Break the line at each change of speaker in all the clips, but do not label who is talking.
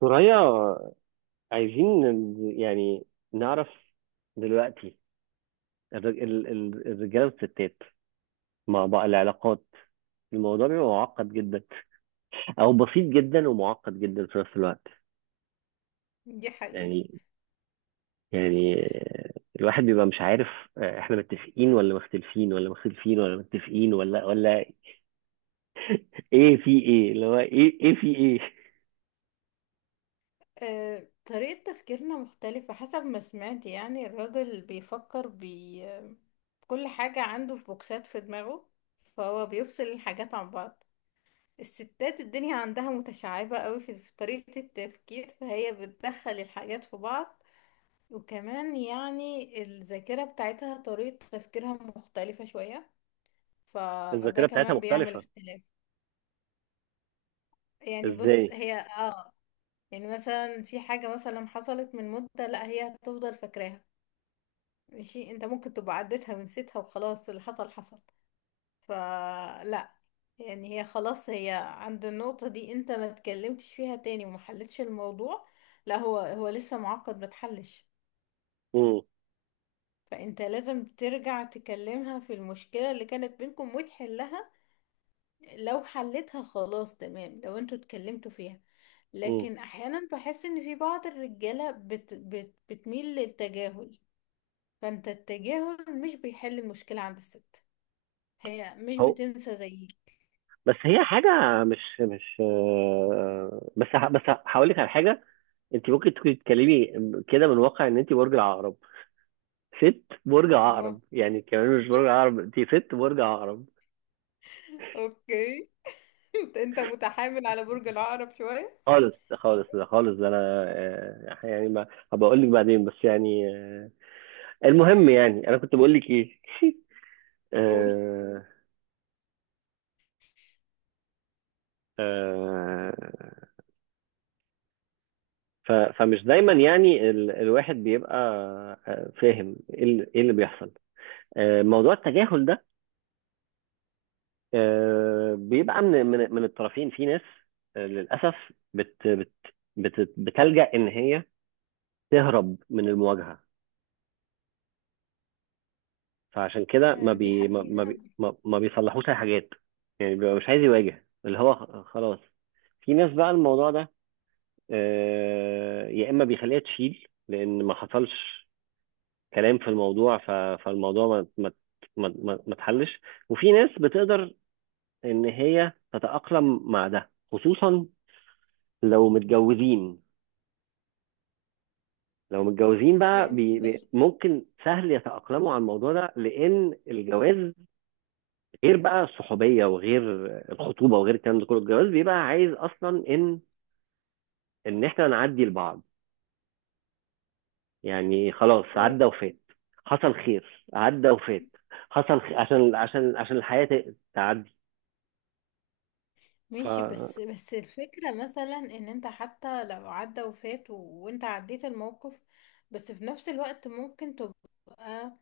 ثريا، عايزين يعني نعرف دلوقتي الرجاله والستات مع بعض العلاقات. الموضوع بيبقى معقد جدا او بسيط جدا ومعقد جدا في نفس الوقت.
دي حقيقة.
يعني يعني الواحد بيبقى مش عارف، احنا متفقين ولا مختلفين ولا مختلفين ولا متفقين ولا ايه، في ايه اللي هو ايه في ايه.
طريقة تفكيرنا مختلفة، حسب ما سمعت. يعني الراجل بيفكر، بي كل حاجة عنده في بوكسات في دماغه، فهو بيفصل الحاجات عن بعض. الستات الدنيا عندها متشعبة قوي في طريقة التفكير، فهي بتدخل الحاجات في بعض. وكمان يعني الذاكرة بتاعتها طريقة تفكيرها مختلفة شوية، فده
الذاكره بتاعتها
كمان بيعمل
مختلفه؟
اختلاف. يعني بص
ازاي؟
هي، يعني مثلا في حاجة مثلا حصلت من مدة، لا هي هتفضل فاكراها. ماشي، انت ممكن تبقى عديتها ونسيتها وخلاص اللي حصل حصل، فلا. يعني هي خلاص، هي عند النقطة دي، انت ما اتكلمتش فيها تاني وما حلتش الموضوع، لا هو لسه معقد ما اتحلش.
امم
فانت لازم ترجع تكلمها في المشكلة اللي كانت بينكم وتحلها. لو حلتها خلاص تمام، لو انتوا اتكلمتوا فيها.
امم
لكن احيانا بحس ان في بعض الرجاله بت بت بتميل للتجاهل. فانت التجاهل مش بيحل المشكلة عند الست، هي مش بتنسى زيك.
بس هي حاجة مش مش آه، بس ه- بس هقول لك على حاجة. انت ممكن تكوني تتكلمي كده من واقع ان انت برج العقرب، ست برج
الله.
عقرب، يعني كمان مش برج عقرب، انت ست برج عقرب.
اوكي. انت متحامل على برج العقرب شوية.
خالص خالص، ده انا، آه، يعني ما هبقى اقول لك بعدين، بس يعني آه، المهم، يعني انا كنت بقول لك ايه؟
قول.
آه، آه، فمش دايما يعني الواحد بيبقى فاهم ايه اللي بيحصل. موضوع التجاهل ده بيبقى من الطرفين. في ناس للاسف بت بت بت بتلجأ ان هي تهرب من المواجهه، فعشان كده ما
دي
بي ما ما
حقيقة.
بي ما ما بيصلحوش اي حاجات. يعني بيبقى مش عايز يواجه اللي هو خلاص. في ناس بقى الموضوع ده يا اما بيخليها تشيل لان ما حصلش كلام في الموضوع، فالموضوع ما اتحلش. وفي ناس بتقدر ان هي تتأقلم مع ده، خصوصا لو متجوزين. لو متجوزين بقى
يعني
بي بي
بص،
ممكن سهل يتأقلموا على الموضوع ده، لأن الجواز غير بقى الصحوبية، وغير الخطوبة، وغير الكلام ده كله. الجواز بيبقى عايز أصلا إن إحنا نعدي لبعض. يعني خلاص
آه،
عدى وفات، حصل خير عدى وفات، حصل خير، عشان عشان الحياة تعدي. ف
ماشي. بس الفكرة مثلا ان انت حتى لو عدى وفات وانت عديت الموقف، بس في نفس الوقت ممكن تبقى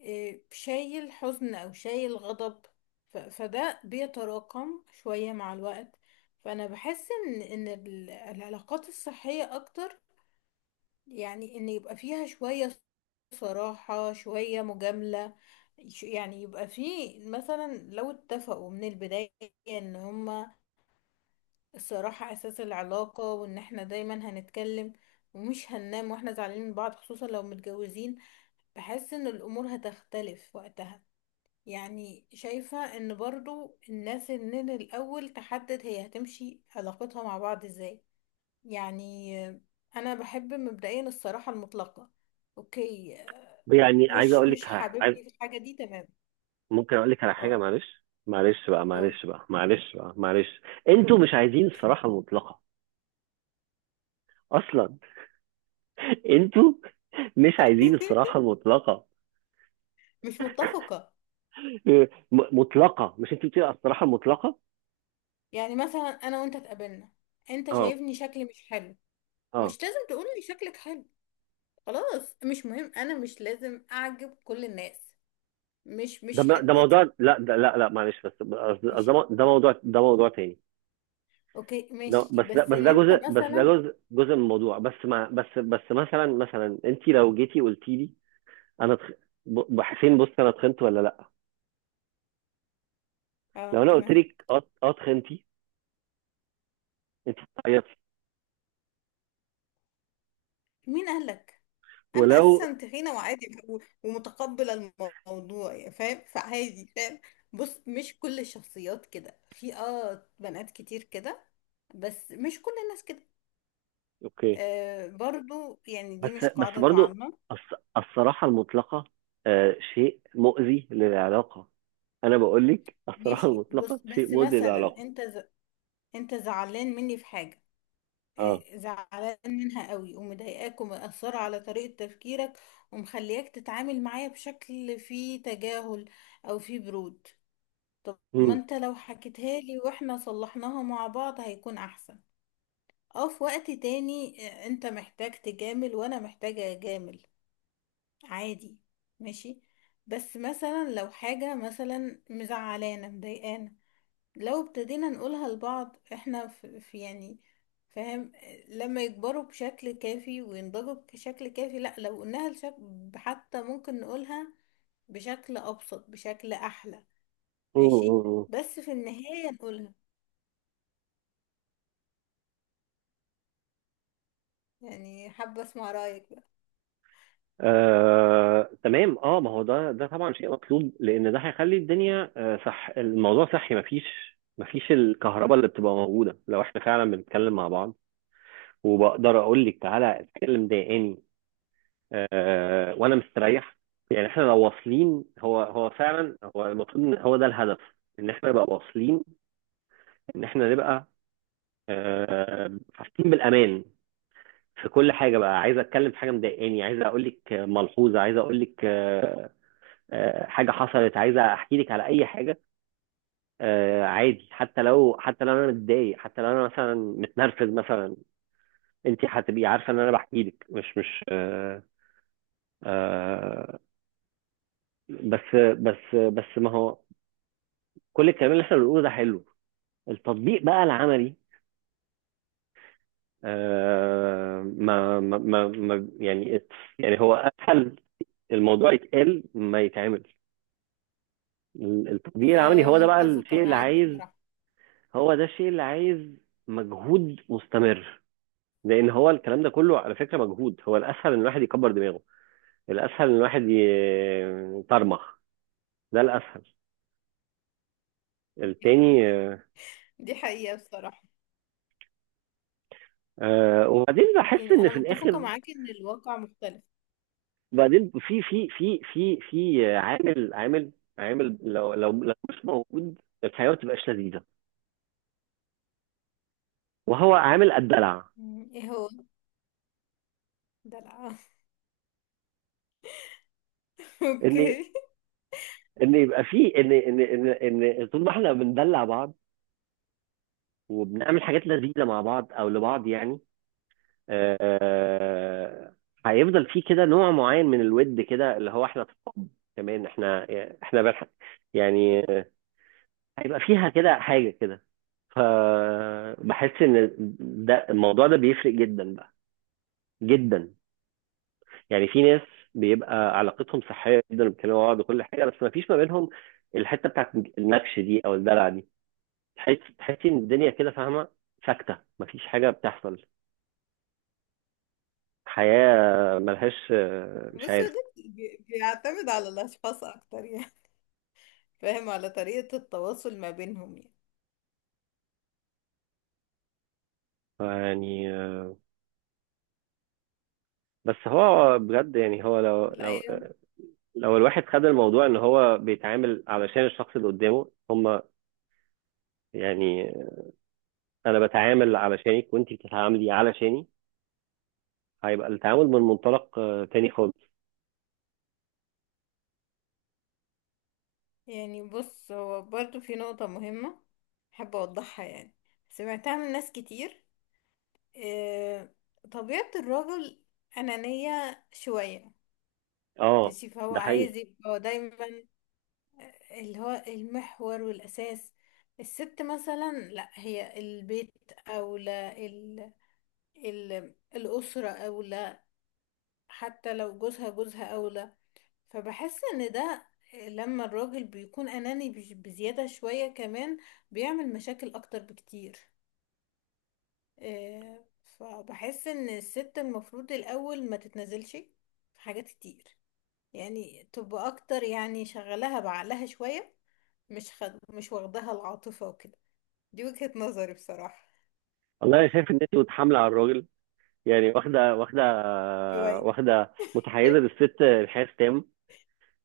إيه، شايل حزن او شايل غضب. فده بيتراكم شوية مع الوقت. فانا بحس ان العلاقات الصحية اكتر، يعني ان يبقى فيها شوية صراحة، شوية مجاملة. يعني يبقى فيه مثلا لو اتفقوا من البداية ان هما الصراحة أساس العلاقة، وإن احنا دايما هنتكلم ومش هننام واحنا زعلانين من بعض، خصوصا لو متجوزين. بحس إن الأمور هتختلف وقتها. يعني شايفة إن برضو الناس من الأول تحدد هي هتمشي علاقتها مع بعض إزاي. يعني أنا بحب مبدئيا الصراحة المطلقة. أوكي.
يعني عايز
مش
أقول لك،
مش
ح-
حاببني في
عايز
الحاجة دي، تمام.
ممكن أقول لك على حاجة.
اه،
معلش معلش بقى
اه.
معلش بقى معلش بقى معلش انتوا مش عايزين الصراحة المطلقة اصلا. انتوا مش عايزين الصراحة المطلقة.
مش متفقة.
مطلقة، مش انت بتقولي الصراحة المطلقة؟
يعني مثلا أنا وأنت اتقابلنا، أنت
اه،
شايفني شكلي مش حلو،
اه.
مش لازم تقولي شكلك حلو، خلاص مش مهم، انا مش لازم اعجب كل الناس، مش
ده
مش
م- ده موضوع،
حتتي.
لا، ده لا لا، معلش، بس ده
ماشي.
موضوع تاني.
اوكي،
ده
ماشي،
بس ده
بس
بس
ان
ده
انت
جزء بس ده
مثلا،
جزء جزء من الموضوع، بس مع بس بس مثلا انت لو جيتي قلتي لي انا حسين بص، انا اتخنت ولا لا؟
اه
لو انا قلت
تمام.
لك اه اتخنتي، انت بتعيطي،
مين قالك؟ انا
ولو
اساسا تخينه وعادي ومتقبله الموضوع، يعني فاهم، فعادي فاهم. بص، مش كل الشخصيات كده، في بنات كتير كده، بس مش كل الناس كده.
اوكي.
آه، برضو يعني دي
بس
مش
بس
قاعده
برضو،
عامه.
الصراحة المطلقة شيء مؤذي للعلاقة. انا بقول لك الصراحه
ماشي. بص،
المطلقه شيء
بس
مؤذي
مثلا
للعلاقه.
انت انت زعلان مني في حاجه،
اه.
زعلان منها قوي، ومضايقاك، ومأثرة على طريقة تفكيرك، ومخلياك تتعامل معايا بشكل فيه تجاهل أو فيه برود. طب ما
مم.
انت لو حكيتها لي واحنا صلحناها مع بعض هيكون أحسن. اه، في وقت تاني انت محتاج تجامل وانا محتاجة اجامل، عادي، ماشي. بس مثلا لو حاجة مثلا مزعلانة مضايقانا، لو ابتدينا نقولها لبعض احنا في يعني، فاهم، لما يكبروا بشكل كافي وينضجوا بشكل كافي. لا، لو قلناها لشكل حتى ممكن نقولها بشكل ابسط، بشكل احلى.
مم.
ماشي.
مم.
بس في النهاية نقولها، يعني حابة اسمع رأيك بقى.
تمام. اه، ما هو ده، ده طبعا شيء مطلوب لان ده هيخلي الدنيا صح. الموضوع صحي. مفيش الكهرباء اللي بتبقى موجوده لو احنا فعلا بنتكلم مع بعض، وبقدر اقول لك تعالى اتكلم ضايقاني وانا مستريح. يعني احنا لو واصلين، هو فعلا هو المفروض ان هو ده الهدف، ان احنا نبقى واصلين، ان احنا نبقى حاسين بالامان في كل حاجه. بقى عايز اتكلم في حاجه مضايقاني، عايز اقول لك ملحوظه، عايز اقول لك حاجه حصلت، عايز احكي لك على اي حاجه عادي. حتى لو، حتى لو انا متضايق، حتى لو انا مثلا متنرفز مثلا، انت هتبقي عارفه ان انا بحكي لك مش مش آه، آه، بس ما هو كل الكلام اللي احنا بنقوله ده حلو، التطبيق بقى العملي آه، ما ما ما ما- يعني يعني هو اسهل الموضوع يتقال ما يتعمل. التطبيق العملي
أه
هو ده بقى
متفقة
الشيء اللي
معاك
عايز،
بصراحة.
هو ده الشيء اللي عايز مجهود مستمر. لان هو الكلام ده كله على فكره مجهود. هو الاسهل ان الواحد يكبر دماغه، الاسهل ان الواحد يطرمخ، ده الاسهل. التاني
دي حقيقة بصراحة.
آه، وبعدين بحس
يعني
ان
انا
في
متفقة
الاخر
معاك ان الواقع مختلف.
بعدين في عامل، عامل لو مش موجود الحياه ما تبقاش لذيذه، وهو عامل الدلع.
مم، ايه هو؟ دلع.
ان
اوكي.
ان يبقى في، ان طول ما احنا بندلع بعض وبنعمل حاجات لذيذه مع بعض او لبعض، يعني آه، هيفضل في كده نوع معين من الود كده، اللي هو احنا صحاب، كمان احنا، احنا بنح- يعني آه، هيبقى فيها كده حاجه كده. فبحس ان الموضوع ده بيفرق جدا بقى، جدا. يعني في ناس بيبقى علاقتهم صحيه جدا، بيتكلموا مع بعض وكل حاجه، بس ما فيش ما بينهم الحته بتاعت النكش دي او الدلع دي. تحسي ان الدنيا كده فاهمه ساكته، مفيش حاجه بتحصل، حياة ملهاش. مش
بص هو
عارف.
ده بيعتمد على الاشخاص اكتر، يعني فاهم، على طريقة التواصل ما بينهم، يعني.
يعني بس هو بجد، يعني هو
لا
لو الواحد خد الموضوع ان هو بيتعامل علشان الشخص اللي قدامه، هما يعني، انا بتعامل علشانك وانتي بتتعاملي علشاني، هيبقى التعامل من منطلق تاني خالص.
يعني بص، هو برضو في نقطة مهمة حابة أوضحها، يعني سمعتها من ناس كتير. آه، طبيعة الراجل أنانية شوية.
اه
ماشي، فهو
ده
عايز
حقيقي.
يبقى دايما اللي هو المحور والأساس. الست مثلا لا، هي البيت أولى، الأسرة أولى، حتى لو جوزها، جوزها أولى. فبحس ان ده لما الراجل بيكون اناني بزيادة شوية كمان بيعمل مشاكل اكتر بكتير. فبحس ان الست المفروض الاول ما تتنازلش في حاجات كتير، يعني تبقى اكتر، يعني شغلها بعقلها شوية، مش مش واخدها العاطفة وكده. دي وجهة نظري بصراحة.
والله انا شايف ان انت متحامله على الراجل يعني، واخده
شوية.
واخده متحيزه للست. الحياه تام،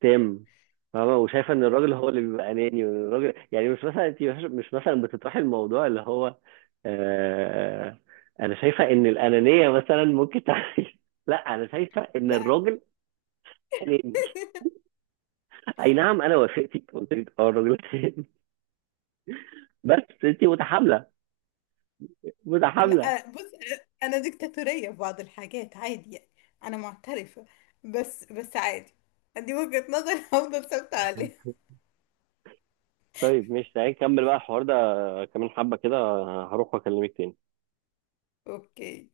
تام. فاهمة وشايفة ان الراجل هو اللي بيبقى اناني، وان الراجل يعني مش مثلا، انت مش مش مثلا بتطرحي الموضوع اللي هو آه انا شايفة ان الانانية مثلا ممكن تعمل، لا انا شايفة ان
لا،
الراجل اناني. اي نعم، انا وافقتك، قلت لك اه الراجل اناني، بس انت متحاملة.
لا، بص، انا ديكتاتورية في بعض الحاجات، عادي يعني، انا معترفة. بس عادي، دي وجهة نظر. هفضل ثابتة عليها.
طيب ماشي، تعالى نكمل بقى الحوار ده كمان حبة كده. هروح واكلمك تاني.
اوكي.